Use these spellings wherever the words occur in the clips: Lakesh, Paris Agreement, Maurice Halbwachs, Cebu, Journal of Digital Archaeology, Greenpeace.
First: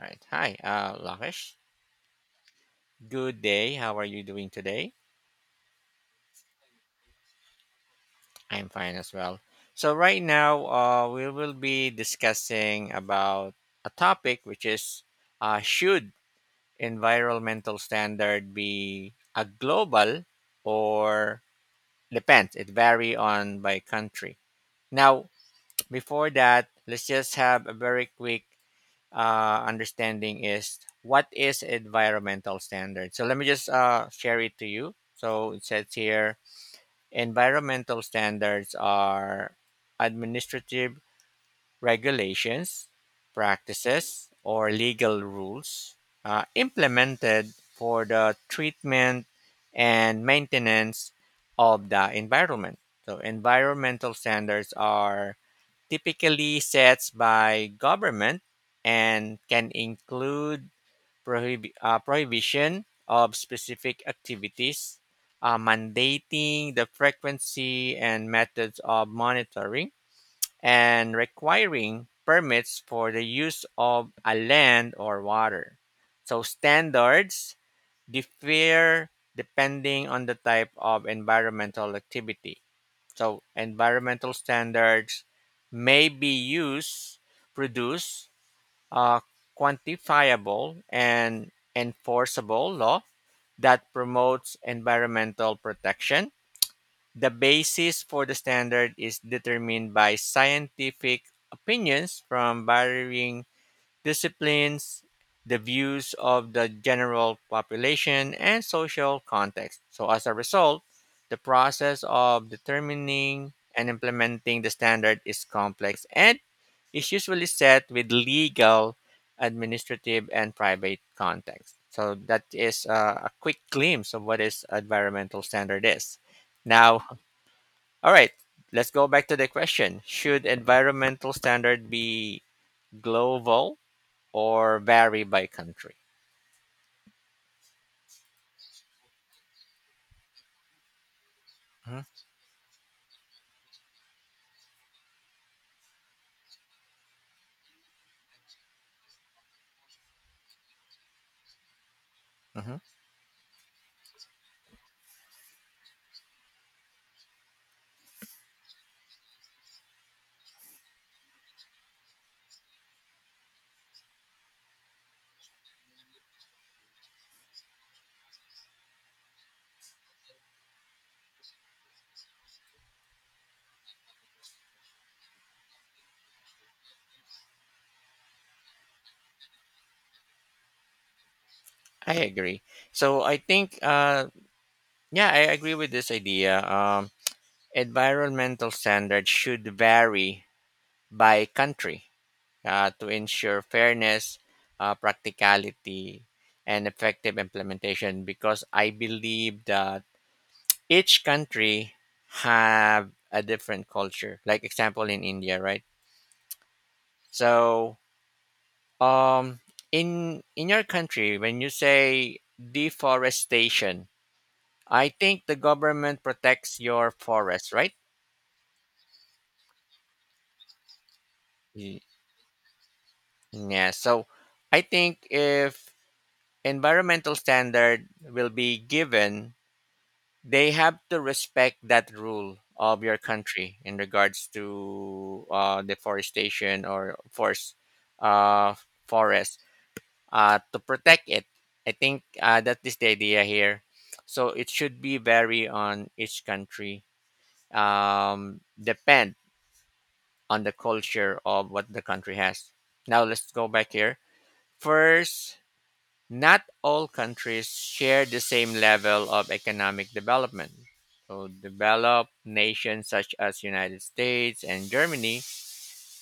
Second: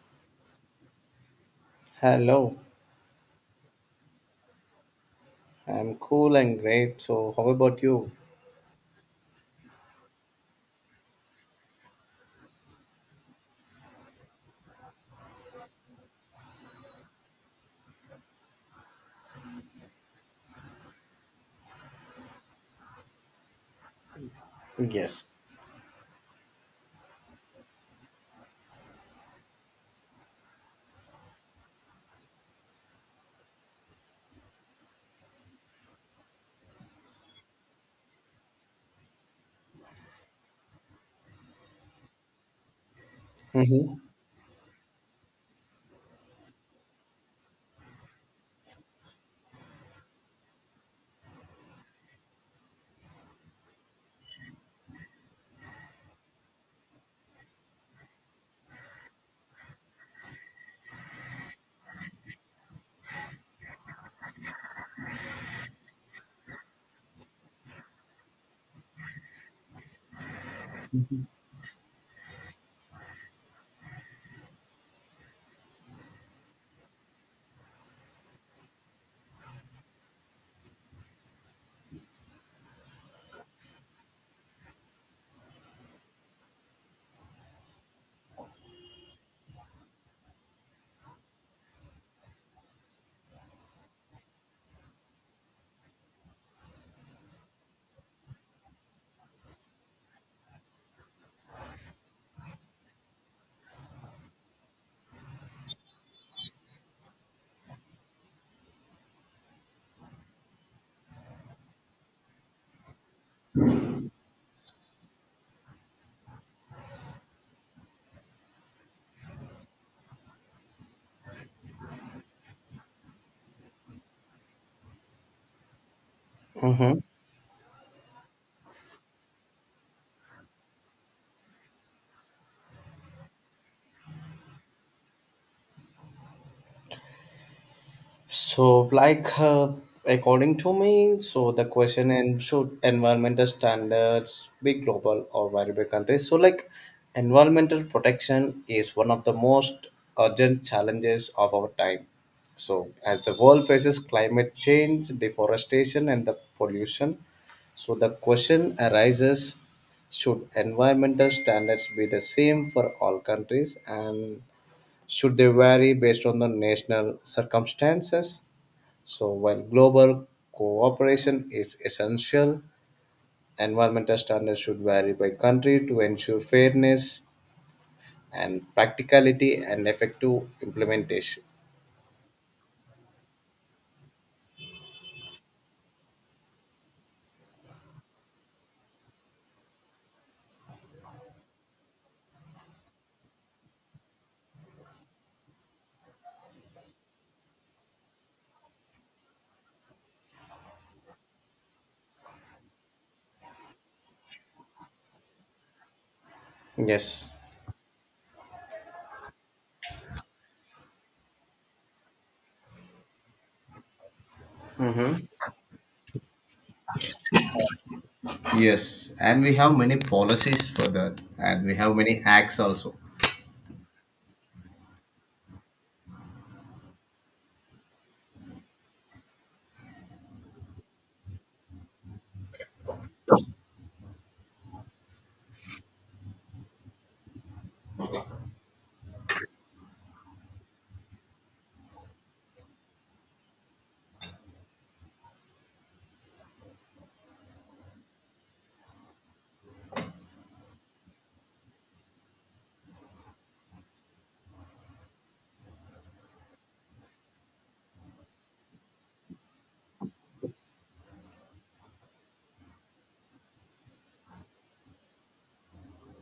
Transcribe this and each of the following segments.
All right. Hi, Lakesh. Hello, Good day. How are you doing today? I'm cool and great. So, how about you? I'm fine as well. So right now, we will be discussing about a topic which is, should environmental standard be a global or depends? It vary on by country. Yes. Now, before that, let's just have a very quick understanding is what is environmental standard. So let me just share it to you. So it says here environmental standards are administrative regulations, Mm-hmm. practices, or legal rules implemented for the treatment and maintenance of the environment. So environmental standards are typically sets by government and can include prohibition of specific activities, mandating the frequency and methods of monitoring, and requiring permits for the use of a land or water. So, standards differ depending on the type of environmental activity so environmental standards may be used, produce a quantifiable and enforceable law that promotes environmental protection. The basis for the standard is determined by scientific opinions from varying disciplines, the views of the general population, and social context. So, as a result, the process of determining and implementing the standard is complex and is usually set with legal, administrative, and private context. So, that is a quick glimpse of what is environmental standard is. Mm-hmm. Now, all right, let's go back to the question. Should environmental standard be global or vary by country. So, like, uh, According to me, so the Mhm, question and should environmental standards be global or vary by country? So, like, environmental protection is one of the most urgent challenges of our time. mhm. So, as the world faces climate change, deforestation, and the pollution, so the question arises: Should environmental standards be the same for all countries, and should they vary based on the national circumstances? So, while global cooperation is essential, environmental standards should vary by country to ensure fairness and practicality and effective implementation. I agree. So I think, yeah, I agree with this idea. Environmental standards should vary by country to ensure fairness, practicality, and effective implementation. Because I believe that each country have a different culture. Like example in India, right? Yes. So Um, in your country, when you say deforestation, I think the government protects your forest, right? Yes, and we have many policies for that, and we have Y- many acts also. Yeah. So I think if environmental standard will be given, they have to respect that rule of your country in regards to deforestation or uh, forest. To protect it. I think that is the idea here. So it should be vary on each country, depend on the culture of what the country has. Now let's go back here. First, not all countries share the same level of economic development. So developed nations such as United States and Germany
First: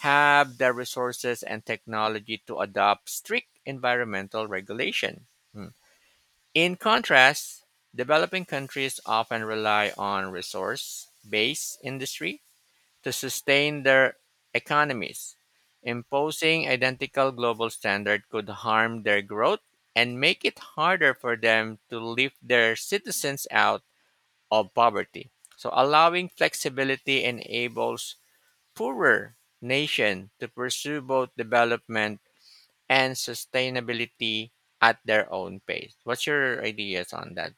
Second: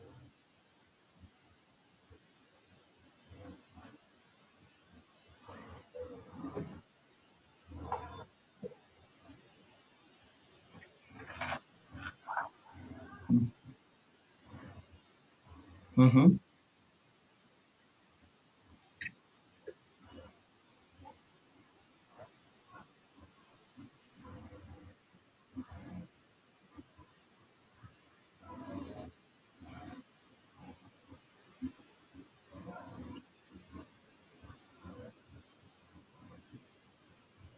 have the resources and technology to adopt strict environmental regulation. Hmm. In contrast, developing countries often rely on resource based industry to sustain their economies. Mm-hmm. Imposing identical global standard could harm their growth and make it harder for them to lift their citizens out of poverty. So allowing flexibility enables poorer nation to pursue both development and sustainability at their own pace. What's your ideas on that?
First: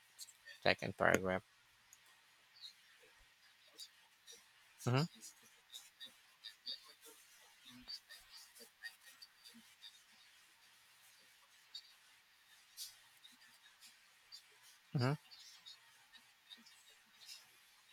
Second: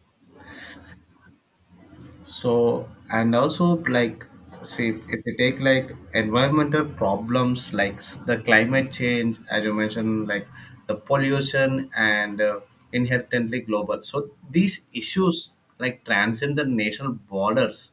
Second paragraph. So and also, like, say Mm-hmm. if you take like environmental problems like the climate change, as you mentioned, like the pollution and inherently global. So these Mm-hmm. issues like transcend the national borders,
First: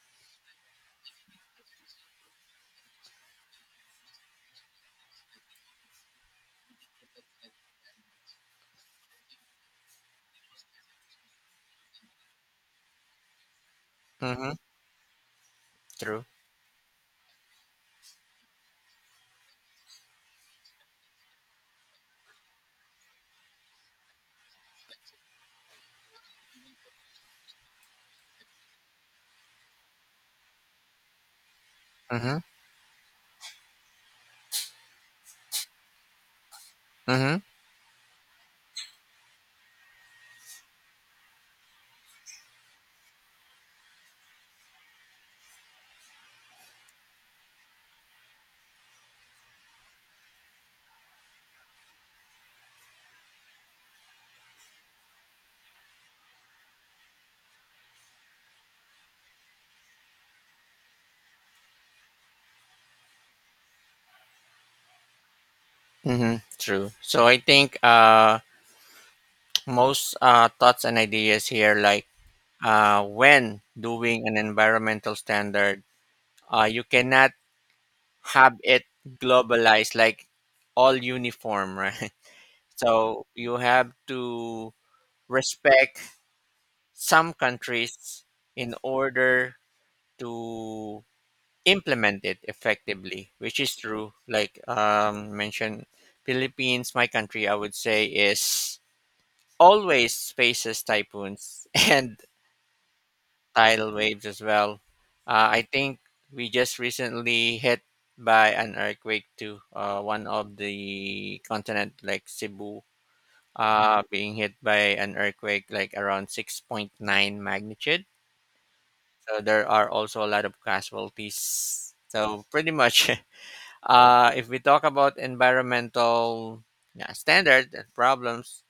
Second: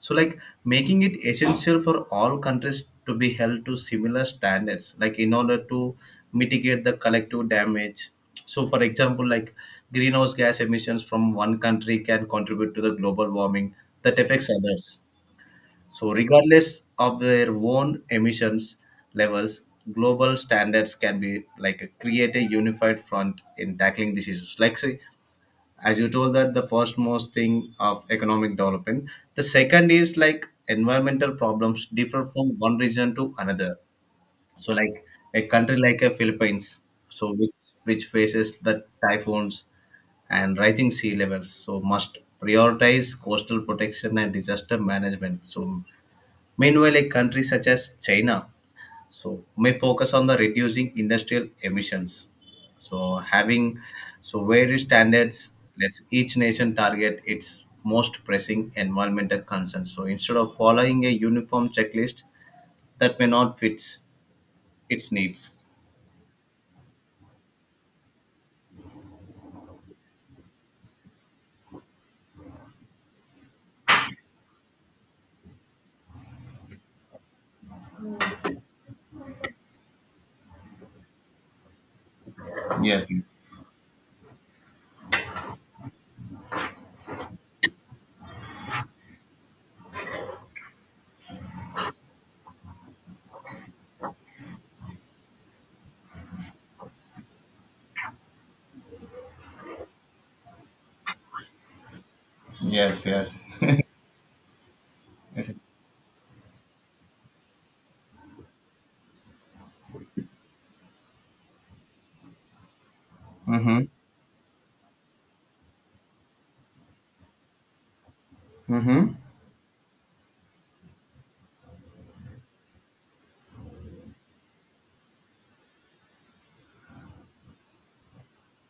so, like, making it essential for all countries to be held to similar standards, like in order to mitigate the collective damage. So, for example, like greenhouse gas emissions from one country can contribute to the global warming that affects Mm-hmm. others. So, True. regardless of their own emissions levels, global standards can be like create a unified front in tackling these issues. Like, say, as you told that the first most thing of economic development, the second is like environmental problems differ Mm-hmm. from one region to another. So like a country like a Philippines, so Mm-hmm. which faces the typhoons and rising sea levels, so must prioritize coastal protection and disaster management. So meanwhile a country such as China, so may focus on the reducing industrial emissions, so having so various standards lets each nation target its most pressing environmental concerns, so instead of following a uniform checklist that may not fits its needs. Mm-hmm. True. So I think most thoughts and ideas here like when doing an environmental standard, you cannot have it globalized like all uniform, right? Yes, So you have to respect some countries in order to implement it effectively, which is true. Like mentioned, Philippines, my country, I would say is always faces typhoons and yes, yes. tidal waves as well. I think we just recently hit by an earthquake to one of the continent, like Cebu, Mm-hmm. Being hit by an earthquake like around 6.9 magnitude. Mm-hmm. So there are also a lot of casualties. So pretty much. If we talk about environmental, yeah, standard and problems,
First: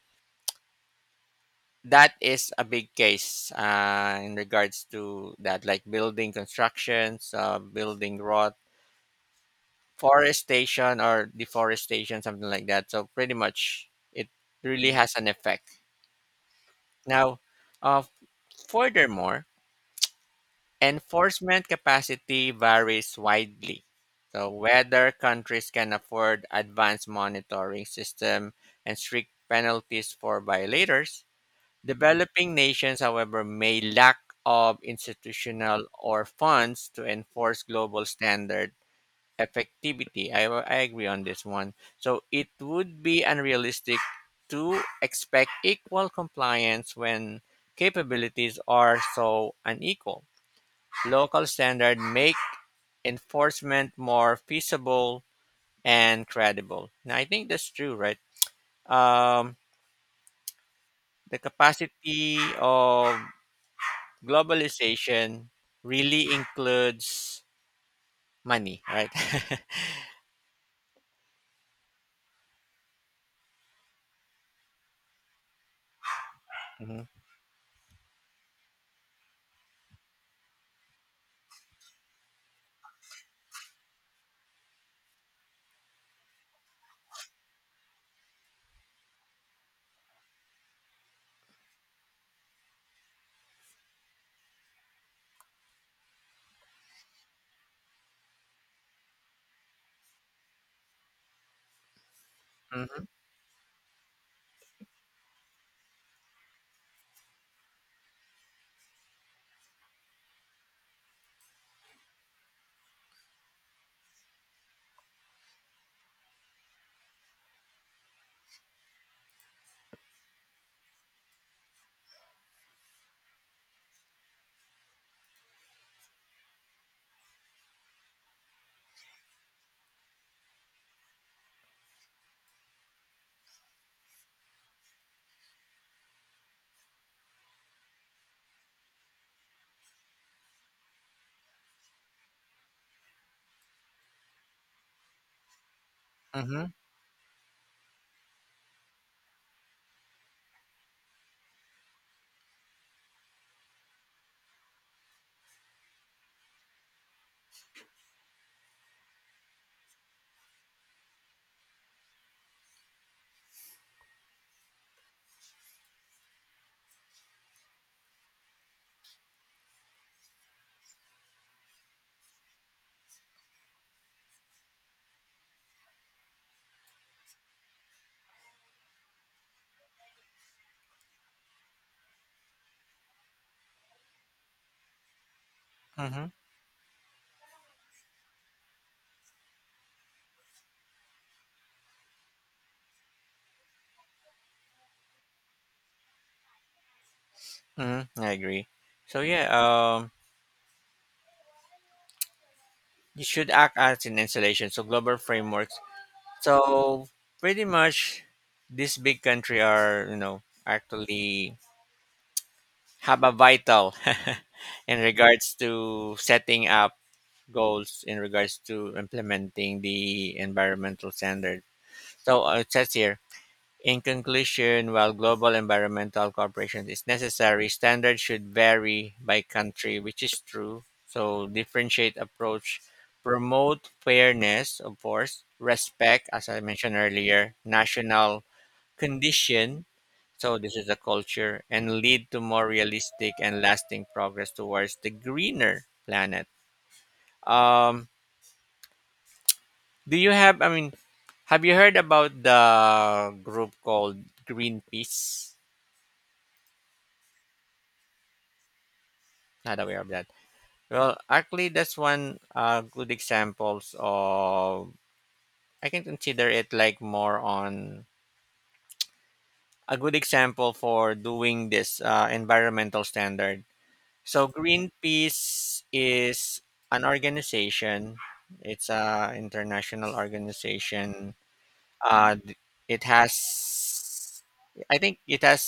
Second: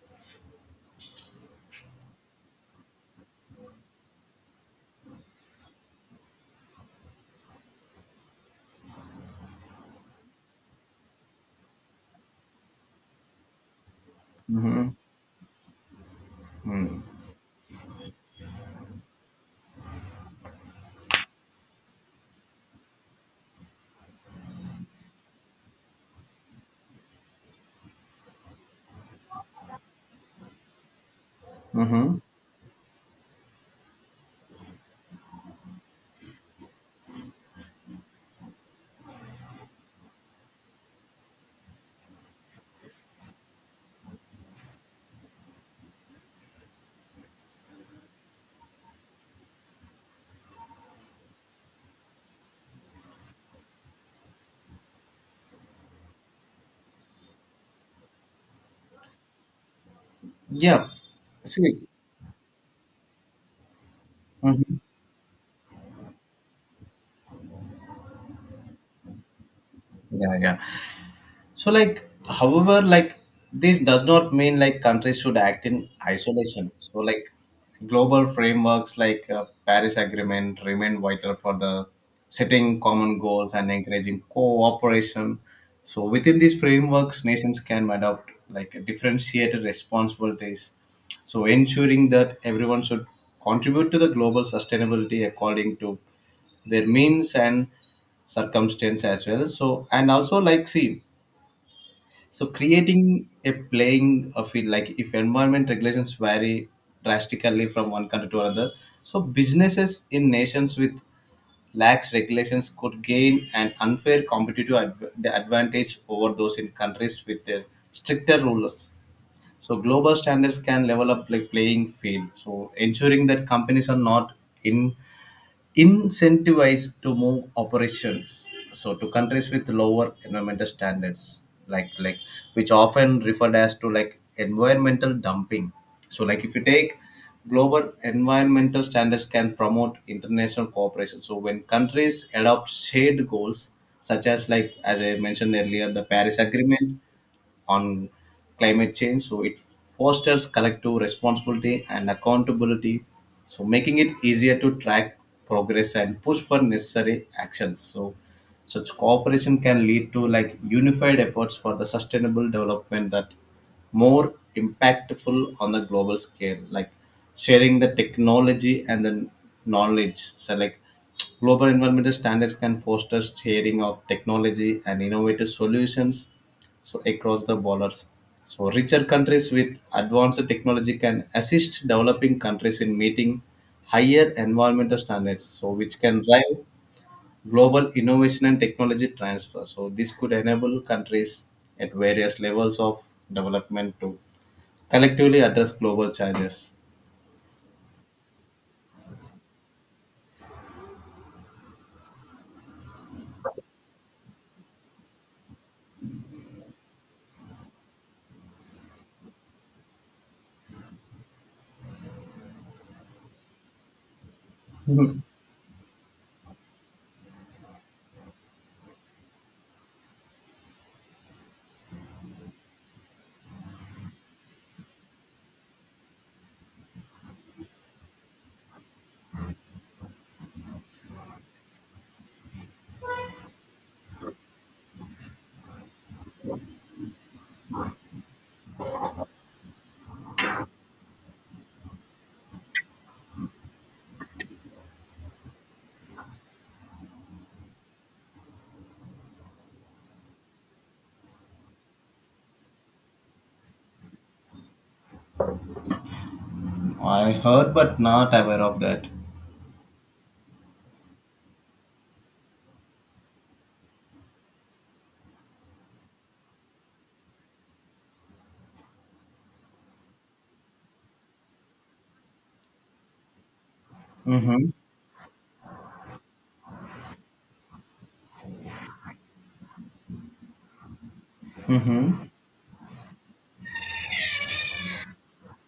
that is a big case in regards to that, like building constructions, building rot, forestation or deforestation, something like that. So pretty much, it really has an effect. Now, uh, furthermore, enforcement capacity varies widely. So whether countries can afford advanced monitoring system and strict penalties for violators, developing nations, however, may lack of institutional or funds to enforce global standard effectivity. I agree on this one. So it would be unrealistic to expect equal compliance when capabilities are so unequal. Local standards make enforcement more feasible and credible. Now, I think that's true, right? Um, Yeah. the See. capacity of Hmm. globalization really includes money, right? Yeah, yeah. So, like, however, like, this does not mean like countries should act in isolation. So, Hmm. like, global frameworks like Paris Agreement remain vital for the setting common goals and encouraging cooperation. So, within these frameworks, nations can adopt like differentiated responsibilities. So, ensuring that everyone should contribute to the global sustainability according to their means and circumstance as well. So and also like see, so Hmm. creating a playing a field, like if environment regulations vary drastically from one country to another, so businesses in nations with lax regulations could gain an unfair competitive the advantage over those in countries with their stricter rules. So global standards can level up like playing field. So ensuring that companies are not in incentivized to move operations so to countries with lower environmental standards, like which often referred as to like environmental dumping. So like if you take global environmental standards can promote international cooperation, so when countries adopt shared goals such as, like as I mentioned earlier, the Paris Hmm. Agreement on climate change. So it fosters collective responsibility and accountability, so making it easier to track progress and push for necessary actions. So such cooperation can lead to like unified efforts for the sustainable development that more impactful on the global scale, like sharing the technology and the knowledge. So like global environmental standards can foster sharing of technology and innovative solutions so across the borders. So richer countries with advanced technology can assist developing countries in meeting higher environmental standards, so which can Hmm. drive global innovation and technology transfer. So this could enable countries at various levels of development to collectively address global challenges. Hmm. I agree. So yeah, you should act as an installation. So global frameworks. So pretty much, this big country are you know actually have a vital in regards to setting up goals in regards to implementing the environmental standard. So it says here, in conclusion, while global environmental cooperation is necessary, standards should vary by country, which is true. So differentiate approach, promote fairness, of course, respect, as I mentioned earlier, national condition so this is a culture and lead to more realistic and lasting progress towards the greener planet. Um, do you have? I mean, have you heard about the group called Greenpeace? I heard but not aware of that. Not aware of that. Well, actually, that's one good examples of. I can consider it like more on a good example for doing this environmental standard. So Mm-hmm. Greenpeace is an organization. It's a international organization. Mm-hmm. Uh, th- it has, I think, it has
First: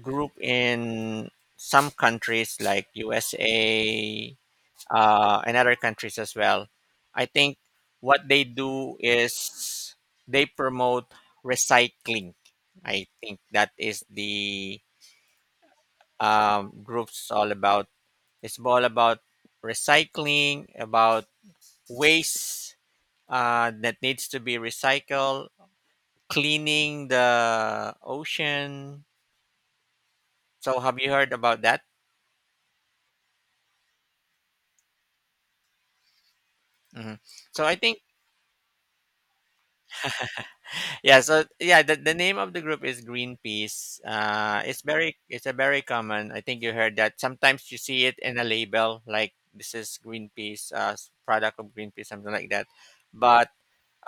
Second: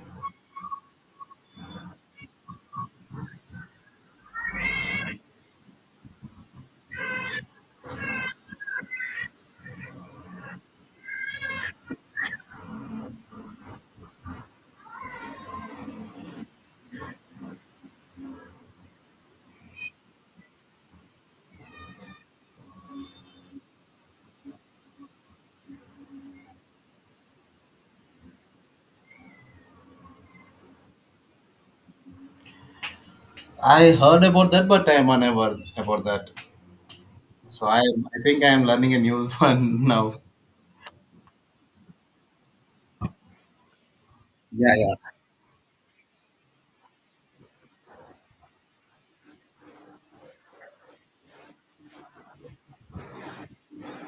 group in some countries like USA and other countries as well. I think what they do is they promote recycling. I think that is the group's all about. It's all about recycling, about waste that needs to be recycled, cleaning the ocean. So, have you heard about that? I heard about that, but I am unaware about that. Hmm. So, So I I, think I think I am learning a new one now. yeah. So yeah, the name of the group is Greenpeace. Yeah, It's yeah. very it's a very common. I think you heard that. Sometimes you see it in a label like this is Greenpeace, product of Greenpeace, something like that. But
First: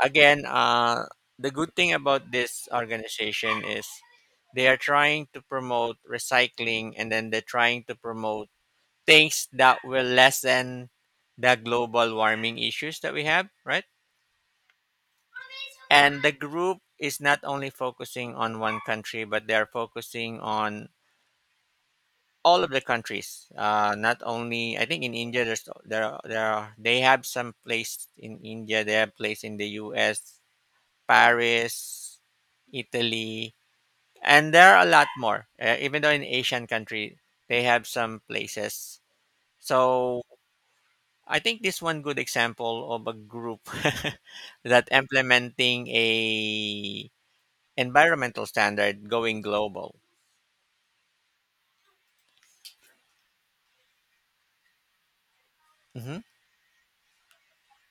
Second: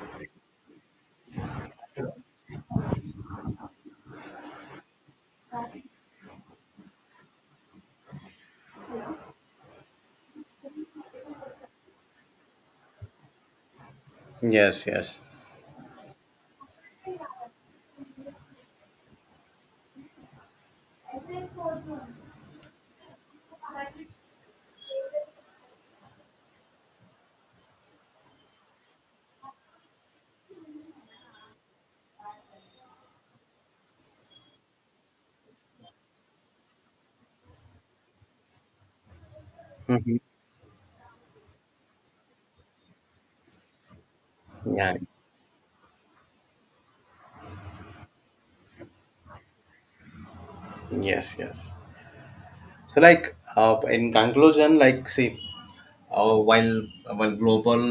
again, the good thing about this organization is they are trying to promote recycling and then they're trying to promote things that will lessen the global warming issues that we have, right? Yes, yes. And the group is not only focusing on one country, but they are focusing on all of the countries. Not only I think in India, there's there are, they have some place in India, they have place in the U.S., Paris, Italy, and there are a lot more even though in asian country they have some places Mhm. so I think this one good example of a group that Yeah. implementing a environmental standard going global. Yes, yes. So, like, in conclusion, like, see, Hmm. uh, while while global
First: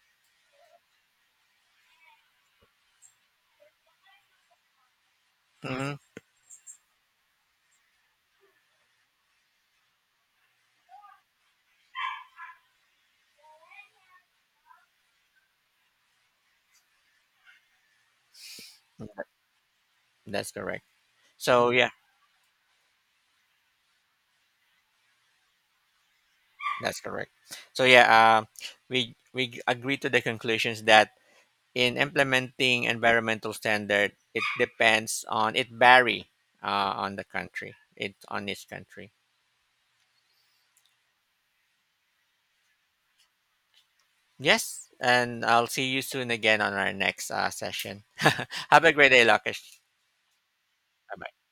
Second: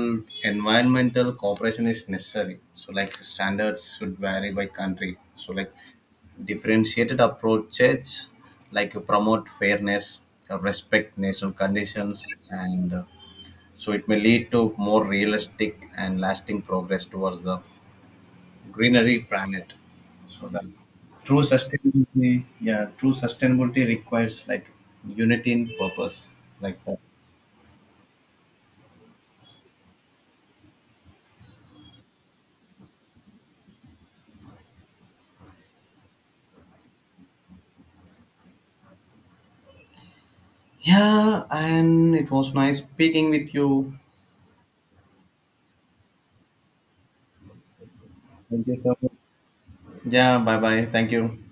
environmental cooperation is necessary, so like standards should vary by country. So, like, Hmm. differentiated approaches, like, promote fairness, respect national conditions, and so it may lead to more realistic and lasting progress towards the greenery planet. So That's that correct. true So yeah. sustainability, yeah, true sustainability requires like unity in purpose, like that. That's correct. So yeah, we agree to the conclusions that in implementing environmental standard it depends on it vary on the country it on each country. Yeah, and it was nice speaking with you. Yes, and I'll see you soon again on our next session. Thank you Have a so great much. day, Lakesh. Yeah, bye bye. Thank Bye you. bye.